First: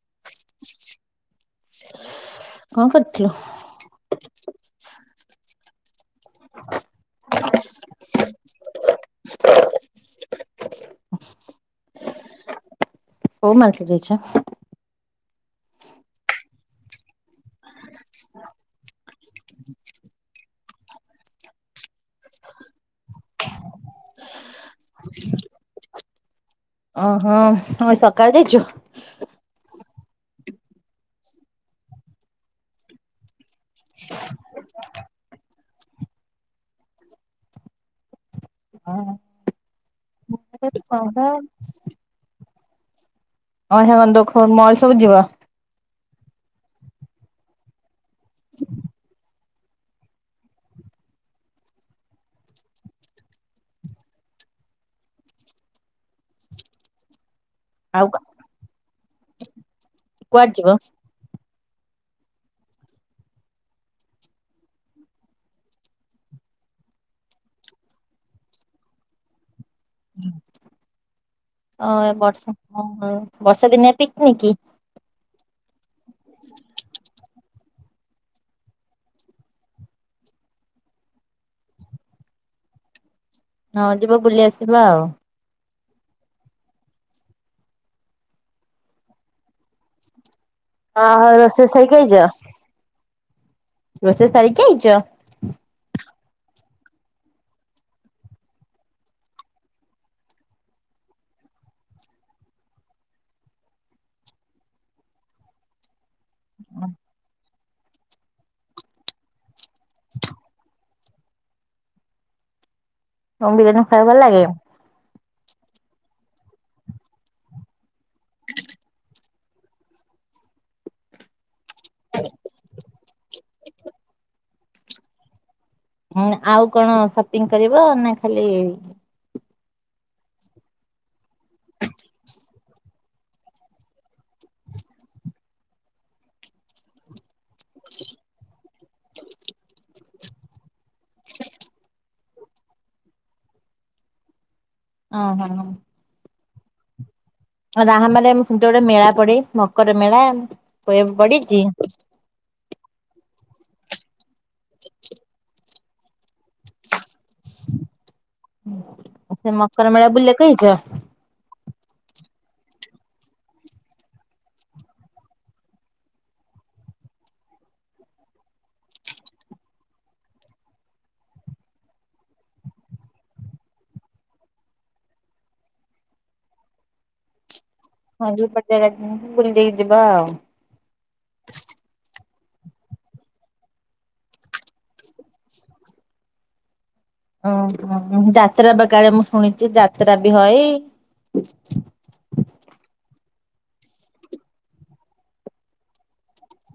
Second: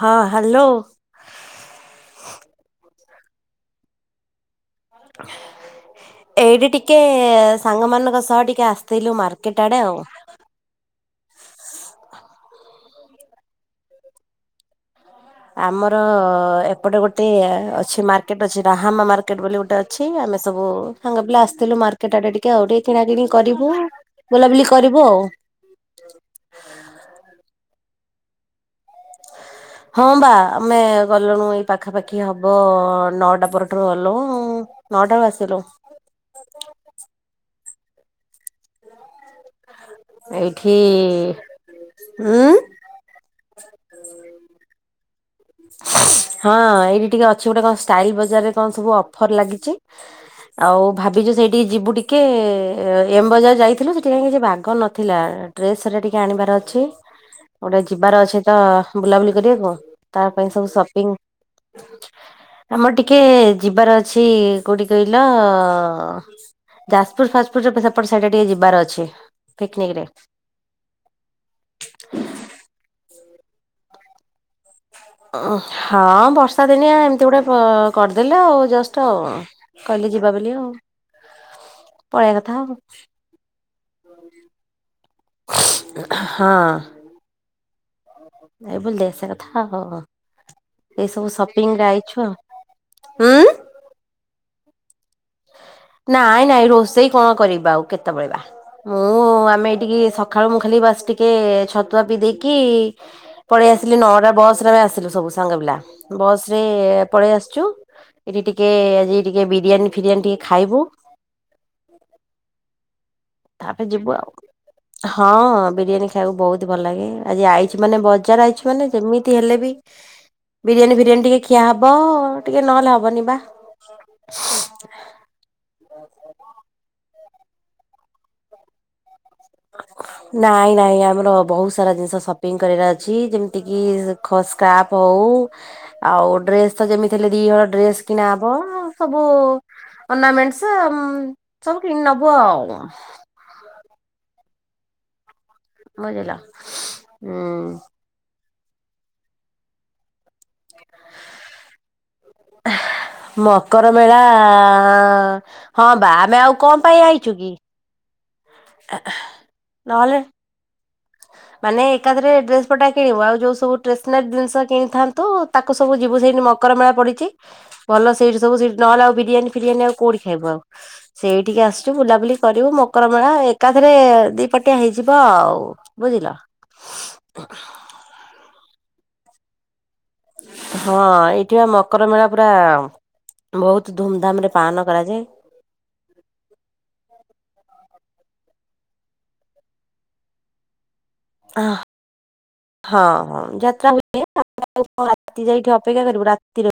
ହଁ ହ୍ୟାଲୋ। କଣ କରିୁଥିଲୁ? ହ ଏଇଠି ଟିକେ ସାଙ୍ଗମାନଙ୍କ ସହ ଟିକେ ଆସିଥିଲୁ ମାର୍କେଟ ଆଡେ ଆଉ। କୋଉ ମାର୍କେଟ ଯାଇଛ? ଆମର ଏପଟେ ଗୋଟେ ଅଛି ମାର୍କେଟ ଅଛି ରାହାମା ମାର୍କେଟ ବୋଲି ଗୋଟେ ଅଛି। ଆମେ ସବୁ ସାଙ୍ଗେ ପିଲା ଆସିଥିଲୁ ମାର୍କେଟ ଆଡେ ଟିକେ ଆଉ। ଟିକେ କିଣା କିଣି କରିବୁ। ବୁଲାବୁଲି କରିବୁ ଆଉ। ଓହୋ। ହଁ ଏ ସକାଳେ ଯାଇଛ? ହଁ ହଁ ବା ଆମେ ଗଲୁଇଁ ଏଇ ପାଖାପାଖି ହବ ନଅଟା ପରଠାରୁ ଗଲୁଇଁ। ନଅ ଟାରୁ ଆସିଲୁ। ଅଇଁଛା ଏଇଠି, ଉଁ ଅଇଖା କଣ ଦୋ ଖୋ ମଲ ସବୁ ଯିବ? ହଁ, ଏଇଠି ଟିକେ ଅଛି ଗୋଟେ କଣ ଷ୍ଟାଇଲ ବଜାରରେ କଣ ସବୁ ଅଫର ଲାଗିଛି? ଆଉ ଭାବିଛୁ ସେଇଠିକେ ଯିବୁ ଟିକେ ଏମ୍ ବଜାର ଯାଇଥିଲୁ ସେଠି କାଇଁ କି ବାଗ ନଥିଲା ଡ୍ରେସ୍ ହେରିକା ଟିକେ ଆଣିବାର ଅଛି। ଗୋଟେ ଆଉ ଯିବାର ଅଛେ ତ ବୁଲାବୁଲି କରିବାକୁ ତା କୁଆଡେ ପାଇଁ ଯିବ? ସବୁ ସପିଙ୍ଗ [inaudible] ଆମର ଟିକେ ଯିବାର ଅଛି କୋଉଠି କହିଲ ଯାଜପୁର ଫାଜଫୁୁର ସେପଟ ସେଇଟା ଟିକେ ଯିବାର ଅଛି ପିକନିକ୍ ରେ। ଓ ବର୍ଷା ବର୍ଷା ଦିନିଆ ପିକନିକି। ଉ ହଁ ବର୍ଷା ଦିନିଆ ଏମିତି ଗୋଟେ କ କରିଦେଲେ ଆଉ ଜଷ୍ଟ ଆଉ। କହିଲେ ଯିବା ବୋଲି ଆଉ ପଳେଇବା କଥା ଆଉ। ହଁ ଯିବ ବୁଲି ଆସିବା ଆଉ। ହଁ। ଏଇ ବୁଲି ଦେ ଆସିବା କଥା ଆଉ। ଏ ଓହୋ ସବୁ ରୋଷେଇ ସପିଙ୍ଗ ସାରିକି ଆଇଛ? ଯାଇଛୁ ଆଉ, ଉଁ। ରୋଷେଇ ସାରିକି ଆଇଛ? ନାଇଁ ନାଇଁ ରୋଷେଇ କଣ କରିବା ଆଉ କେତେବେଳେବା। ମୁଁ ଆମେ ଏଇଠିକି ସକାଳୁ ମୁଁ ଖାଲି ବାସ ଟିକେ ଛତୁଆ ପିଇ ଦେଇେକି ପଳେଇ ଆସିଲି ନଅଟା ବସରେ ଆମେ ଆସିଲୁ ସବୁ ସାଙ୍ଗ ପିଲା। ବସ ରେ ପଳେଇ ଆସିଛୁ ଏଠି ଟିକେ ଆଜି ଟିକେ ବିରିୟାନୀ ଫିରିଆନି ଟିକେ ଖାଇବୁ। ତମକୁ ବିରିୟାନୀ ତାପରେ ଖାଇବାକୁ ଯିବୁ ଭଲ ଲାଗେ? ଆଉ। ହଁ ବିରିୟାନୀ ଖାଇବାକୁ ବହୁତ ଭଲ ଲାଗେ ଆଜି ଆଇଛି ମାନେ ବଜାର ଆଇଛି ମାନେ ଯେମିତି ହେଲେ ବି ବିରିୟାନୀ ଫିରିୟାନୀ ଟିକେ ଖିଆ ହବ ଟିକେ ନହେଲେ ହବନି ବା। ହୁଁ ଆଉ କଣ ସପିଂ କରିବ ନା ଖାଲି [inaudible] ନାଇଁ ନାଇଁ ଆମର ବହୁତ ସାରା ଜିନିଷ ସପିଙ୍ଗ କରିବାର ଅଛି ଯେମିତି କିି ଖ ସ୍କାପ୍ ହଉ ଆଉ ଡ୍ରେସ୍ ତ ଯେମିତି ହେଲେ ଦିହଳ ଡ୍ରେସ୍ କିଣା ହବ ସବୁ ଅଣାମେଣ୍ଟସେ ସବୁ କିଣି ନବୁ ଆଉ। ହଁ, ହଁ, ହଁ। ବୁଝିଲ ହୁଁ ରାହା ମାରେ ସେମିତି ଗୋଟେ ମେଳା ପଡ଼େ ମକର ମେଳା କହିବା ପଡିଛି। ମକର ମେଳା ଆ ହଁ ବା ଆମେ ଆଉ କଣ ପାଇଁ ଆଇଛୁ କି? ସେ ମକର ମେଳା ନହେଲେ ବୁଲିବାକୁ ଆଇଛ? ମାନେ ଏକାଥରରେ ଡ୍ରେସ୍ ପଟା କିଣିବ ଆଉ ଯୋଉ ସବୁ ଟେସେନାରି ଜିନିଷ କିଣିଥାନ୍ତୁ ତା କୁ ସବୁ ଯିବୁ ସେଇଠି ମକର ମେଳା ପଡ଼ିଚି। ଭଲ ସେଇଠୁ ସବୁ ସେଠି ନହେଲେ ଆଉ ବିରିୟାନୀ ଫିରିୟାନ ଆଉ କଉଠି ଖାଇବ ଆଉ। ସେଇଠିକି ଆସଛୁ ବୁଲାବୁଲି କରିବୁ ମକରମେଳା ଏକାଥରେ ଦୁଇ ପଟିଆ ହେଇଯିବ ଆଉ। ବୁଝିଲ। ହଁ ଯାତ୍ରାବୁଲି ଦେଇକି ଯିବା ଆଉ। ହଁ ଏଇଠି ବା ମକର ମେଳା ପୁରା ବହୁତ ଧୁମଧାମ ରେ ପାଳନ କରାଯାଏ। ଓ ଯାତ୍ରା ବା କାଳେ ମୁଁ ଶୁଣିଛି ଯାତ୍ରା ବି ହୁଏ। ଆ ହଁ ହଁ ଯାତ୍ରା ହୁଏ ରାତି [unintelligible] ଯାଇକି ଅପେକ୍ଷା କରିବୁ ରାତି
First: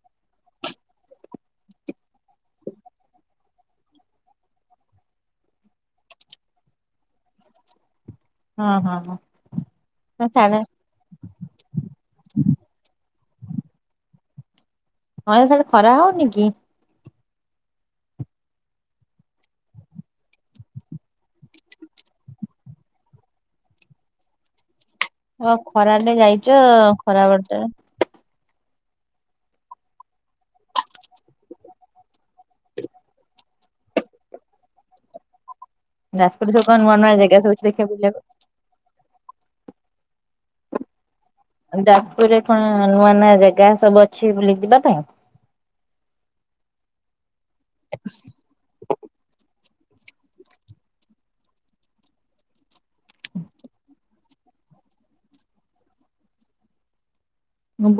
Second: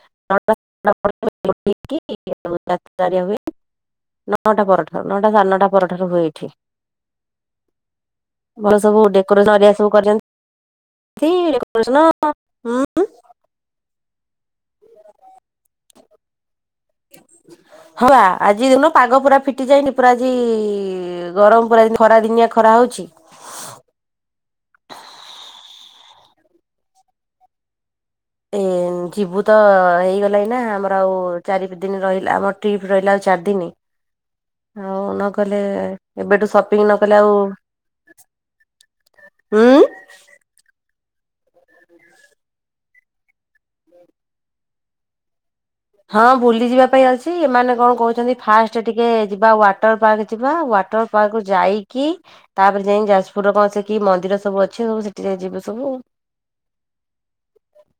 [unintelligible] ହୁଏ। ନଅଟା ପର ଠାରୁ ନଅଟା ସାଢ଼ ନଅଟା ପର ଠାରୁ ହୁଏ ଏଠି। ହଁ ହଁ ହଁ। ସାଡେ [unintelligible] [inaudible] [inaudible] ଗରମ୍----ଖରା ଦିନିଆ ଖରା ହଉଛି। [unintelligible] [inaudible] ଯିବୁ ତ ହେଇଗଲା ନା ଆମର ଆଉ ଚାରିପ୍ ଦିନ୍‌ ରହିଲା, ଆମ ଟ୍ରିପ୍ ରହିଲା ଆଉ ଚାର୍ ଦିନି, ଆଉ ନ ଗଲେ। ଏବେଠୁ ଯାଜପୁରରେ ସବୁ କଣ ଶପିଙ୍ଗ୍ ନୂଆ ନ ନୂଆ କଲେ ଆଉ। ଜାଗା ସବୁ ଅଛି ଦେଖିବାକୁ ବୁଲିବାକୁ? ଯା---ପୁର୍ ରେ ନୂଆ ନୂଆ ଜେଗା ସବୁ ଅଛି ବୁଲି ଯିବା ପାଇଁ? ହଁ, ବୁଲି ଯିବା ପାଇଁ ଅଛି। ଏମାନେ କ'ଣ କହୁଛନ୍ତି ଫାଷ୍ଟେ ଟିକେ ଯିବା ୱାଟର୍ ପାର୍କ ଯିବା, ୱାଟ ପାର୍କ ରୁ ଯାଇକି। [inaudible]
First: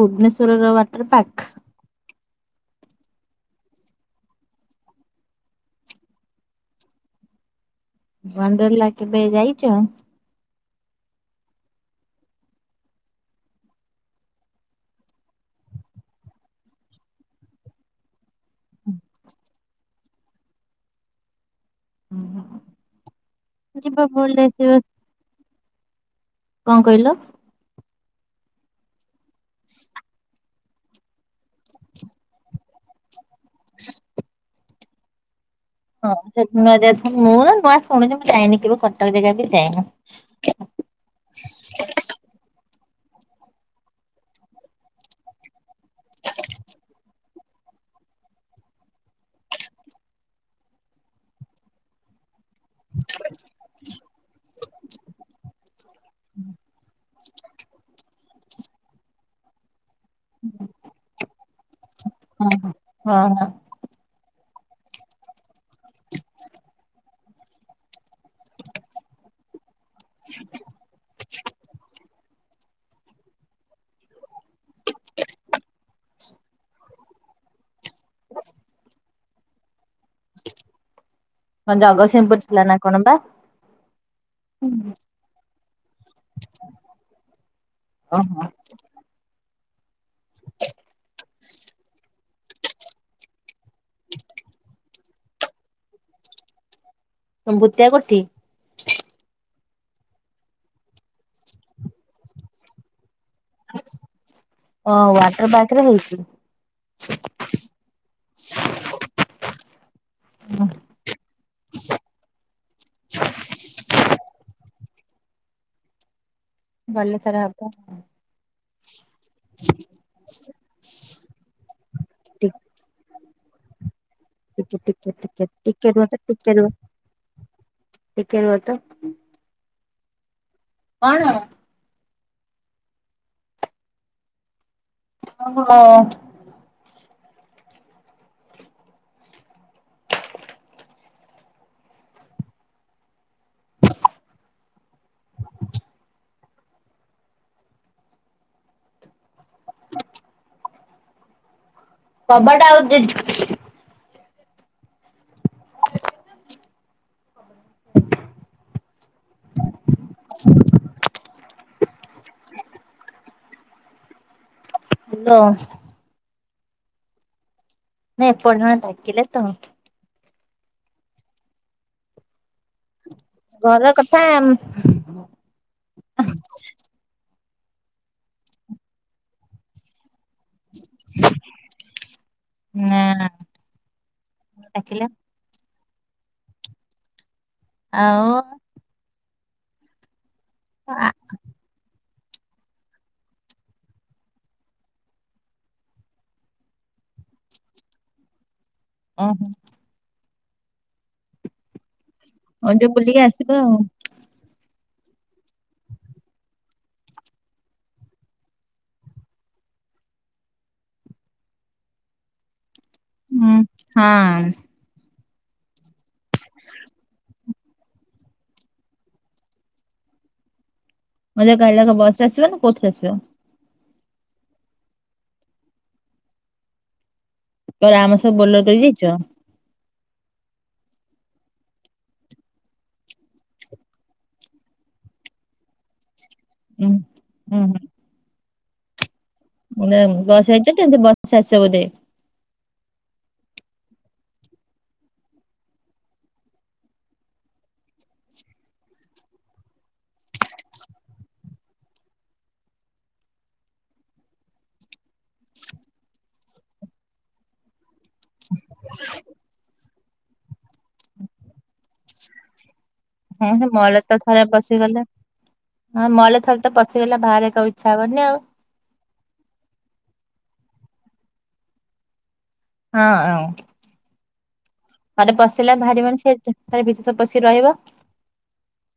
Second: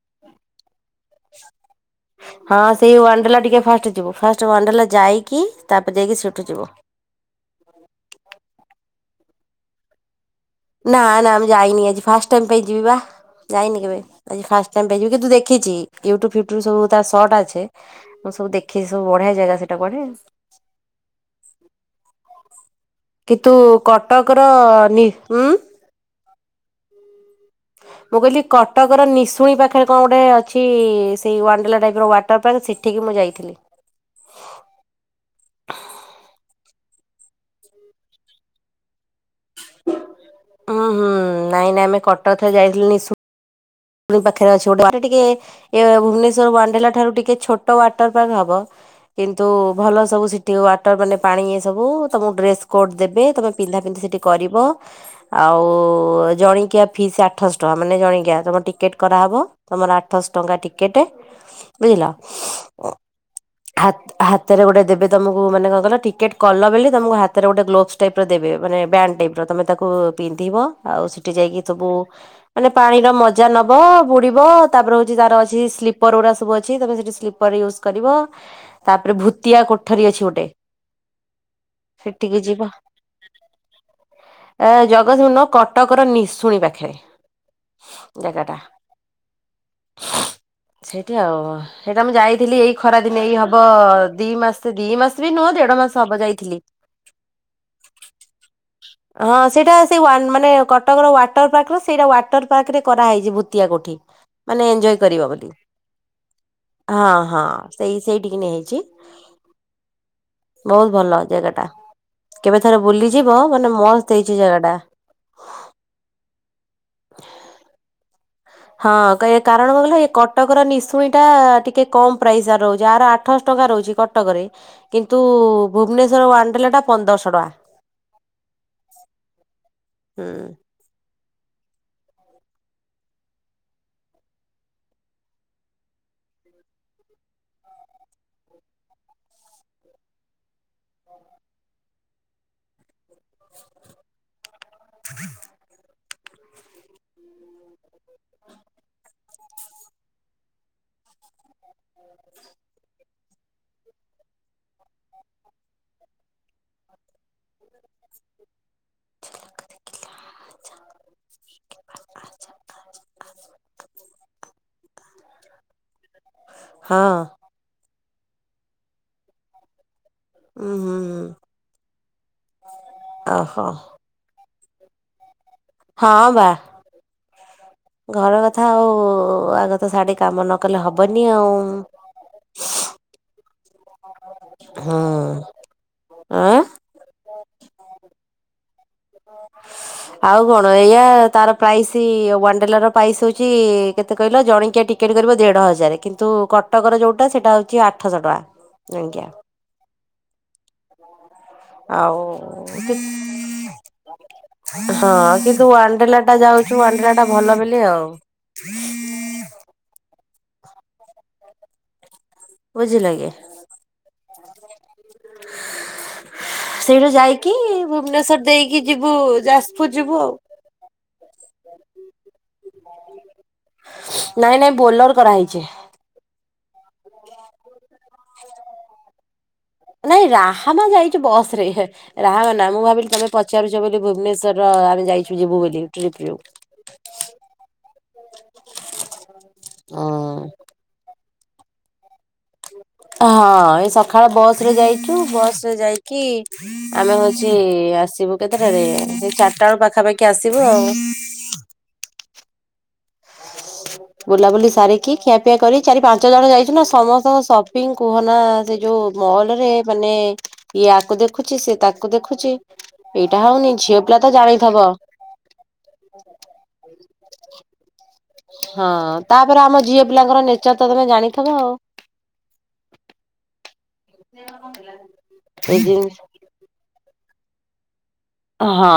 ଭୁବ୍ନେଶ୍ୱର ର ୱାଟର୍ ପାକ୍। ହଁ, ସେଇ ୱାଣ୍ଡେଲା ଟିକେ ଫାଷ୍ଟ ଯିବୁ। ଫାଷ୍ଟେ ୱାଣ୍ଡେଲା ଯାଇକି, ତା'ପ ଯାଇକି ସେଠୁ ଯିବୁ। ଣ୍ଡେଲା କେବେ ଯାଇଚ? ନା ନା, ମୁଁ ଯାଇନି। ଆଜି ଫାଷ୍ଟ୍ ଟାଇମ୍ ପାଇଁ ଯିବି ବା। ଯାଇନି କେବେ, ଆଜି ଫାଷ୍ଟ୍ ଟାଇମ୍ ପାଇଁ ଯିବି। କିନ୍ତୁ ଦେଖିଚି, ୟୁଟୁବ୍‌ ଫ୍ୟୁଟୁବ୍ ସବୁ ତା ଟା ଅଛେ। ମୁଁ ସବୁ ଦେଖି ବଢ଼ିଆ ଜାଗା ସେଟା କୁଆଡ଼େ। ହୁଁ ହୁଁଁ। କିତୁ କଟକ୍ ର ଉଁ ଙ୍କ କଇଲ? ମୁଁ, କଇଲି କଟକର ନିଶୁଣି ପା---ରେ କ'ଣ ଗୋଟେ ଅଛି। ସେଇ ୱାଣ୍ଡେଲା ଟାଇପ୍ ର ୱାଟର୍ ପାର୍କ ଏଠିକି ମୁଁ ଯାଇଥିଲି। [unintelligible] [inaudible] ଭୁବ୍ନେଶ୍ୱର୍ ୱାଣ୍ଡେଲା ଠାରୁ ଟିକେ ଛୋଟ ୱାଟର୍ ପାର୍କ ହବ। କିନ୍ତୁ ଭଲ ସବୁ ସିଟିଙ୍ଗ୍, ୱାଟର୍ ମାନେ ପାଣି ସବୁ ତମ ଡ୍ରେସ୍‌ କୋଟ୍ ଦେବେ, ତମେ ପିନ୍ଧା ପିନ୍ଧି ସେଠି କରିବ। ଆଉ ଜଣିକିଆ ଫିସ୍‌ ଆଠଶ୍ ଟଙ୍କା ମାନେ ଜଣିକିଆ ତମ ଟିକେଟ୍ କରା ହବ। ତମର ଆଠଶ୍ ଟଙ୍କା ଟିକେଟେ, ବୁଜିଲ। ହଁ ହଁ ହଁ ହଁ। ହାତେରେ ଗୋଟେ ଦେବେ ତମକୁ। ମାନେ ଟିକେଟ୍ କଲ ବଲି ତମକୁ ହାତରେ ଗୋଟେ ଗ୍ଲୋବ୍ସ ଟାଇ ଦେବେ ମାନେ ବା ଟାଇପ୍ ର ତମେ ତାକୁ ପିନ୍ଧିବ, ଆଉ ସେଠି ଯାଇକି ସବୁ ମାନେ ପାଣିର ମ ଜା ନବ, ବୁଡ଼ିବ, ତା'ପରେ ହଉଚି ତା'ର ଅଛି, ସ୍ଲିପର୍ ଗୁ---ସବୁ ଅଛି। ତମେ ସେଠି ସ୍ଲିପର୍ ୟୁଜ୍ କରିବ, ତା'ପରେ ଭୁତିଆ କୋ ଠରୀ ଅଛି ଗୋଟେ, ହଁ ଜଗତସିଂହପୁର ସେଟିକି ଥିଲା ଯିବ। ନା କଣ ବା ଏ ଜଗତ୍----ନୁହଁ, କଟକର ନିଶୁଣି ପାଖେ ଜାଗାଟା ଓହୋ ସେଇଠି ଆଉ। ସେଇଟା ମୁଁ ଯାଇଥିଲି ଏଇ ଖରା ଦିନେ, ଏଇ ହବ ଦି ମାସ୍‌, ଦି ମାସ୍‌ ବି ନୁହଁ ଦେଢ଼ ମାସ୍‌ ହବ ଯାଇଥିଲି। ଭୂତିଆ କୋଠି। ହଁ, ସେଇଟା ସେଇ ମାନେ କଟକର ୱାଟର୍ ପାର୍କ ର ସେଇରା ୱାଟର୍ ପାକେ ରେ କରା ହେଇଚି ପଠିଆପଠି ମାନେ ଓ ଏନ୍ଜୟ କରବା ୱାଟର ବୋଲି। ପାର୍କ ରେ ହେଇଛି। ହଁ ହଁ, ସେଇ ସେଇଠିକି ନେଇ ଆଇଚି। ବହୁତ ଭଲ ଜାଗାଟା। କେବେ ଥରେ ବୁଲି ଯିବ? ମସ୍ତ ହେଇଛି ସେ ଜାଗାଟା। ଗଲେ ଥରେ ହବ। ହଁ କାରଣ କଣ କହିଁଲ? ଏ କଟକର ନିଶୁଣଟା ଟିକେ କମ୍ ପ୍ରାଇସର ଟିକେ ରହୁଛି। ଆ ର ଆଠଶହ ଟଙ୍କା ରହୁଚି। କଟକରେ ଟିକେ କିନ୍ତୁ ଟିକେ ଟିକେ ରୁହ ତ ଭୁବନେଶ୍ଵର ୱାଣ୍ଡ୍ରେଲା ଟା ପନ୍ଦରଶହ ଟଙ୍କା। ହୁଏ ତ ହଁ। କଣ? ଓହୋ। ହ [inaudible] କବାଟ ଆଉଜି ଦେଇଚି। [inaudible] [inaudible] ହ୍ୟାଲୋ। ହଁ। ନାଇଁ, ଏପଟେ ଜଣେ ଡାକିଲେ ତ ମୋତେ। ଉଁ ହୁଁ ହୁଁ। ଓହୋ ଘର କଥା। ହଁ ବା ଘର କଥା ଆଉ। ଆଗ ତ ସାଡେ କାମ ନ କଲେ ହବନି ଆଉ। ନାଁ ନାଁ। ହଁ। ଆଉ। ଆଉ କଣ? ଏଇଆ, ତାର ପ୍ରାଇସ୍। ସେ ୱାଣ୍ଡ୍ରେଲାର ପ୍ରାଇସ୍ ହେଉଛି, କେତେ କହିଲ ଜଣିକିଆ ଟିକେଟ୍ କରିବ ଦେଢ ହଜାର କିନ୍ତୁ କ କଟକରେ ଯଉଁଟା ସେଇଟା ହଉଛି ଆଠଶହ ଟଙ୍କା। ଓହୋ ଆଉ। ହଁ, ଟିକେ କି ବୁଲିକି ଆସିବେ ଆଉ। ହଁ କିନ୍ତୁ ୱାଣ୍ଡ୍ରେଲା ଟା ଯାଉଛୁ ୱାଣ୍ଡ୍ରେଲାଟା ଭଲ ବିଲି ଆଉ। ବୁଝିଲେ ଆଜ୍ଞା। ହୁଁ, ହଁ। ସେଇଟା ଯାଇକି ଭୁବନେଶ୍ଵର ଦେଇକି ଯିବୁ ଯାଜପୁର ଯିବୁ। ମୁଁ କଇଲି କାଲି ଆମ ବସରେ ଆସିବ, ନା କୋଉଥିରେ ଆସିବ। ନାଇଁ ନାଇଁ ବୋଲର କରା ହେଇଛି। ତଳେ ଆମ ସବୁ ବୋଲର ଦେଇ ଦେଇଚ। ନାଇଁ, ରାହାମା ଯାଇଚି ବସରେ। ହେ। ରାହାମା। ନା, ମୁଁ ଭାବିଲି ତମେ ପଚାରୁଛ ବୋଲି ଭୁବନେଶ୍ଵର ଆମେ ଯାଇଛୁ ଯିବୁ ବୋଲି ଟ୍ରିପ୍ ରୁ। [inaudible] ଉଁ ମାନେ ବସରେ ଯାଇଛ ଟି। ବସରେ ଆସିବ ବୋଧ। ହଁ ଏ ସକାଳ ବସରେ ଯାଇଛୁ। ବସରେ ଯାଇକି ଆମେ ହଉଚି, ଆସିବୁ କେତେଟା ବେଳେ ସେଇ ଚାରିଟା ପାଖାପାଖି ଆସିବୁ ଆଉ। ବୁଲାବୁଲି ସାରିକି ଖିଆପିଆ କରି ଚାରି ପାଞ୍ଚ ଜଣ ଯାଇଛୁ ନା ସମସ୍ତଙ୍କୁ ସ ପିଙ୍କ କୁହନା ସେ ଯୋଉ ମହଲ ରେ ମାନେ ଇଏ ଆକୁ ଦେଖୁଛି ସିଏ ତାକୁ ଦେଖୁଛି ଏଇଟା ହଁ ସେ ହଉନି ମଲ୍ ଝିଅ ରେ ପିଲା ତ ଥରେ ଜାଣିଥବ ପଶିଗଲେ ହଁ ମହଲ ରେ ଥରେ ତ ପଶିଗଲେ ବାହାରିବାକୁ ଆଉ ଇଚ୍ଛା ହବନି ଆଉ ହଁ ତାପରେ ଆମ ଝିଅ ପିଲାଙ୍କର ନେଚର ତ ତମେ ଜାଣିଥିବ ଆଉ ହଁ ଆଉ ଦେଓଗାଁ କଣ ଥିଲା ଥରେ ପଶିଗଲା ଭାରି ମାନେ ସେ ଭିତରେ ପଶିକି ରହିବ ହଁ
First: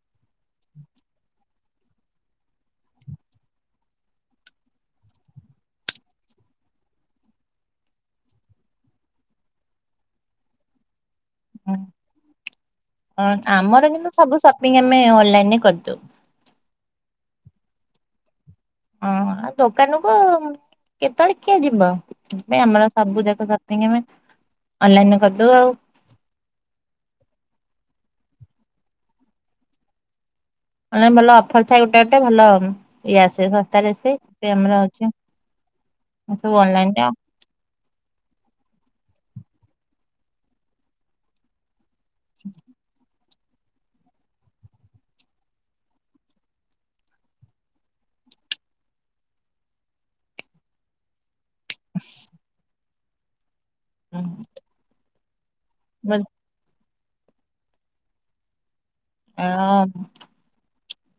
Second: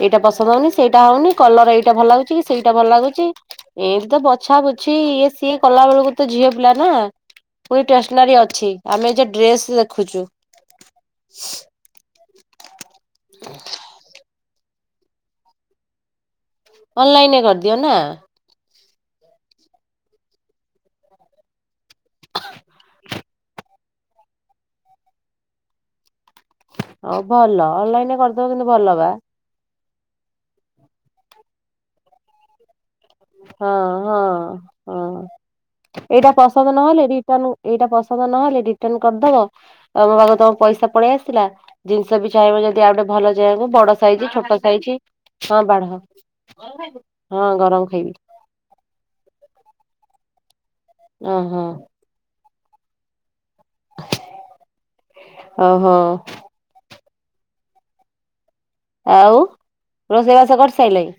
ଏଇଟା ପସନ୍ଦ ହଉନି ସେଇଟା ହଉନି କଲର ଏଇଟା ଭଲ ଲାଗୁଛି କି ସେଇଟା ଭଲ ଲାଗୁଛି ଏ ତ ବଛା ବୁଛି ଇଏ ସିଏ କଲା ବେଳକୁ ତ ଝିଅ ପିଲା ନା ପୁଣି ଷ୍ଟେସନାରୀ ଅଛି ଆମେ ଏଯାଏ ଡ୍ରେସ ଦେଖୁଛୁ ହଁ ଆମର କିନ୍ତୁ ସବୁ ସପିଙ୍ଗ ଆମେ ଅନଲାଇନରେ କରିଦଉ ଅନଲାଇନ ରେ କରିଦିଅ ନା ଓଁ ଆଉ ଦୋକାନକୁ କେତେଳେ କିଏ ଯିବ ସେଥିପାଇଁ ଆମର ସବୁଜାକ ସପିଂ ଆମେ ଅନଲାଇନରେ କରିଦଉ ଆଉ ହଉ ଭଲ ଅନଲାଇନରେ କରିଦବ କିନ୍ତୁ ଭଲ ବା ମାନେ ଭଲ ଅଫର ଥାଏ ଗୋଟେ ଗୋଟେ ଭଲ ଇଏ ଆସେ ହଁ ଶସ୍ତାରେ ଆସେ ହଁ ସେଥିପାଇଁ ଆମର ହଉଛି ହଁ ଏଇଟା ସବୁ ପସନ୍ଦ ଅନଲାଇନ୍ ନହେଲେ ରେ ରି ତନୁ ଏଇଟା ପସନ୍ଦ ନହେଲେ ରିଟଣ କରିଦବ ତମ ପାଖକୁ ତମ ପଇସା ପଳେଇ ଆସିଲା ଜିନିଷ ବି ଚାହିଁବ ଯଦି ଆଉ ଗୋଟେ ଭଲ ଯାହାକୁ ବଡ ସାଇଜ ଛୋଟ ସାଇଜ ହଁ ବାଢ ହଁ ଗରମ ଖାଇବି ଓ ହୋ ବସ୍ ହୁଁ ଓହୋ ଆଉ ରୋଷେଇବାସ କରିସାରିଲେଣି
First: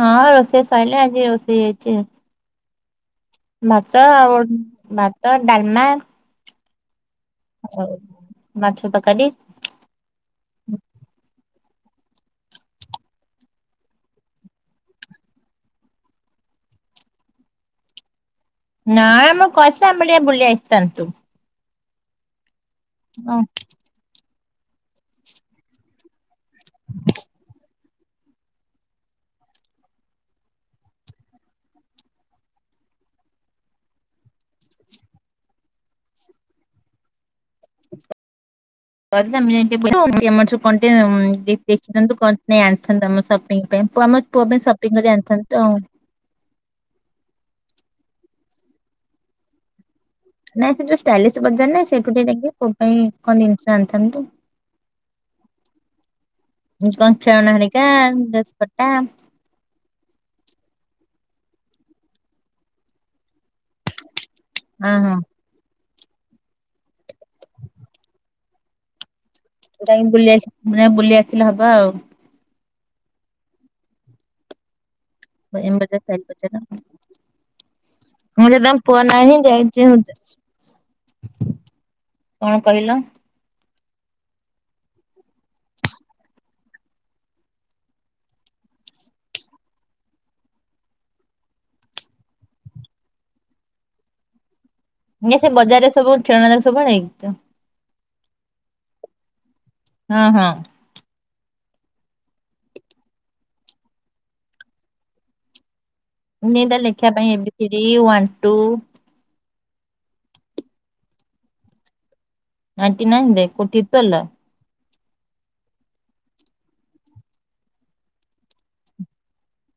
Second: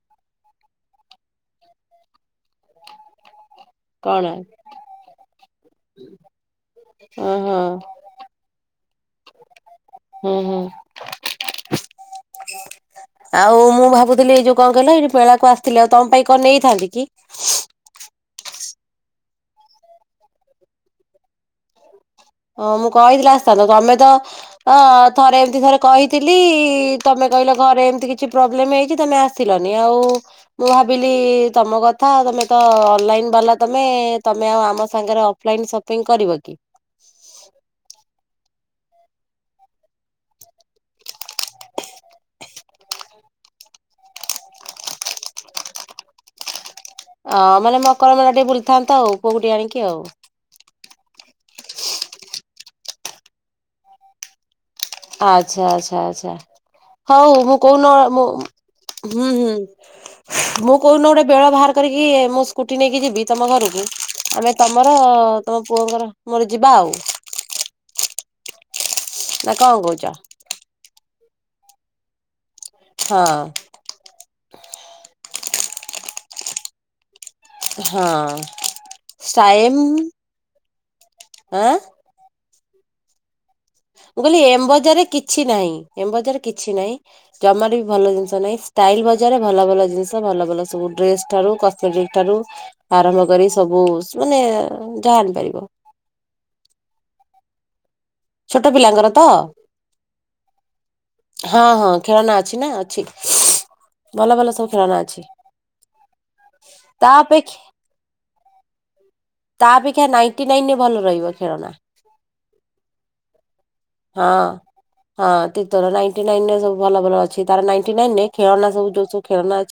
ହଁ ରୋଷେଇ ସରିଲା ଆଜି ରୋଷେଇ ହୋଇଛି ଭାତ କଣ ଆଉ ଭାତ ଡାଲମା ଓହୋ ହଉ ମାଛ ତରକାରୀ ହୁଁ ହୁଁ ଆଉ ମୁଁ ଭାବୁଥିଲି ଏଇ ଯୋଉ କଣ କହିଲ ଏଇଠି ମେଳାକୁ ଆସିଥିଲି ଆଉ ତମ ପାଇଁ କଣ ନେଇଥାନ୍ତି କି ନା ମ କହିଥିଲେ ଆମେ ଟିକେ ବୁଲି ଆସିଥାନ୍ତୁ ହଁ ମୁଁ କହିଥିଲେ ହଁ ଆସିଥାଆନ୍ତ ତମେ ତ ଅ ଥରେ ଏମିତି ଥରେ କହିଥିଲି ତମେ କହିଲ ଘରେ ଏମିତି କିଛି ପ୍ରୋବ୍ଲେମ ହେଇଛି ତମେ ଆ ସିଲନି ଆଉ ମୁଁ ଭାବିଲି ତମ କଥା ତମେ ତ ଅନଲାଇନ ବାଲା ତମେ ତମେ ଆଉ ଆମ ସାଙ୍ଗରେ ଅଫଲାଇନ୍ ସପିଂ କରିବ କି କରିବା ମେନ ଟେ ଓଲଟିଆ ମାଛ କଣ୍ଟିଆ ଦେଖିଥାନ୍ତୁ କଣ ନାଇଁ ଆଣିଥାନ୍ତୁ ଆମ ସପିଙ୍ଗ ପାଇଁ ଆମ ପୁଅ ପାଇଁ ସପିଂ କରି ଆଣିଥାନ୍ତୁ ଆଉ ଅ ମାନେ ମକର ମେଳା ଟିକେ ବୁଲିଥାନ୍ତ ଆଉ ପୁଅକୁ ଟିକେ ଆଣିକି ଆଉ ନାଇଁ ସେ ଯୋଉ ଷ୍ଟାଇଲିସ୍ ବଜାର ନାଇଁ ସେଇଠୁ ଟିକେ ଯାଇକି ପୁଅ ପାଇଁ କଣ ଜିନିଷ ଆଣିଥାନ୍ତୁ ଆଚ୍ଛା ଆଚ୍ଛା ଆଚ୍ଛା କଣ ହଉ ଖେଳଣା ମୁଁ ହେରିକା କଉନ ମୁଁ ଡ୍ରେସ୍ ପଟା ହୁଁ ହୁଁ ମୁଁ କୋଉଦିନ ଗୋଟେ ବେଳ ବାହାର କରିକି ମୁଁ ସ୍କୁଟି ନେଇକି ଯିବି ତମ ଘରକୁ ଆମେ ହଁ ତମର ଅ ହଁ ତମ ପୁଅଙ୍କର ମୋର ଯିବା ଆଉ। ନା କଣ ଯାଇକି କହୁଛ? ବୁଲି ଆସ ବୁଲି ଆସିଲେ ହବ ଆଉ। ହଁ। ହଁ ଷ୍ଟାଇମ୍ [unintelligible] ଆଁ। କଣ କହିଲ? ମୁଁ କହିଲି ଏମ୍ ବଜାରରେ କିଛି ନାହିଁ ଏମ୍ ବଜାରରେ କିଛି ନାହିଁ। ଜମାରୁ ବି ଭଲ ଜିନିଷ ନାହିଁ ଷ୍ଟାଇଲ ବଜାରରେ ଭଲ ଭଲ ଜିନିଷ ଭଲ ଭଲ ସବୁ ଡ୍ରେସ୍ ଠାରୁ କସ୍ମେଟିକ ଠାରୁ ଆରମ୍ଭ କରି ସବୁ ମାନେ ଯାହା ଆଜ୍ଞା ସେ ଆଣିପାରିବ। ବଜାରରେ ସବୁ ଖେଳନା ସବୁ [unintelligible] ଛୋଟ ପିଲାଙ୍କର ତ ହଁ ହଁ। ହଁ ହଁ ଖେଳନା ଅଛି ନା ଅଛି। ଭଲ ଭଲ ସବୁ ଖେଳନା ଅଛି। [unintelligible] ତା ଲେଖିବା ପାଇଁ ଏ ଅପେକ୍ଷା B C D one two ତା ଅପେକ୍ଷା ନାଇଣ୍ଟି ନାଇନରେ ଭଲ ରହିବ ଖେଳନା। ନାଇଣ୍ଟି ନାଇନରେ କଉଠି ତିର୍ତୋଲ ର। ହଁ ହଁ ତିର୍ତୋଲ ର ନାଇଣ୍ଟି ନାଇନରେ ସବୁ ଭଲ ଭଲ ଅଛି ତାର ନାଇଣ୍ଟି ନାଇନରେ ଖେଳନା ସବୁ ଯୋଉ ସବୁ ଖେଳନା ଅଛି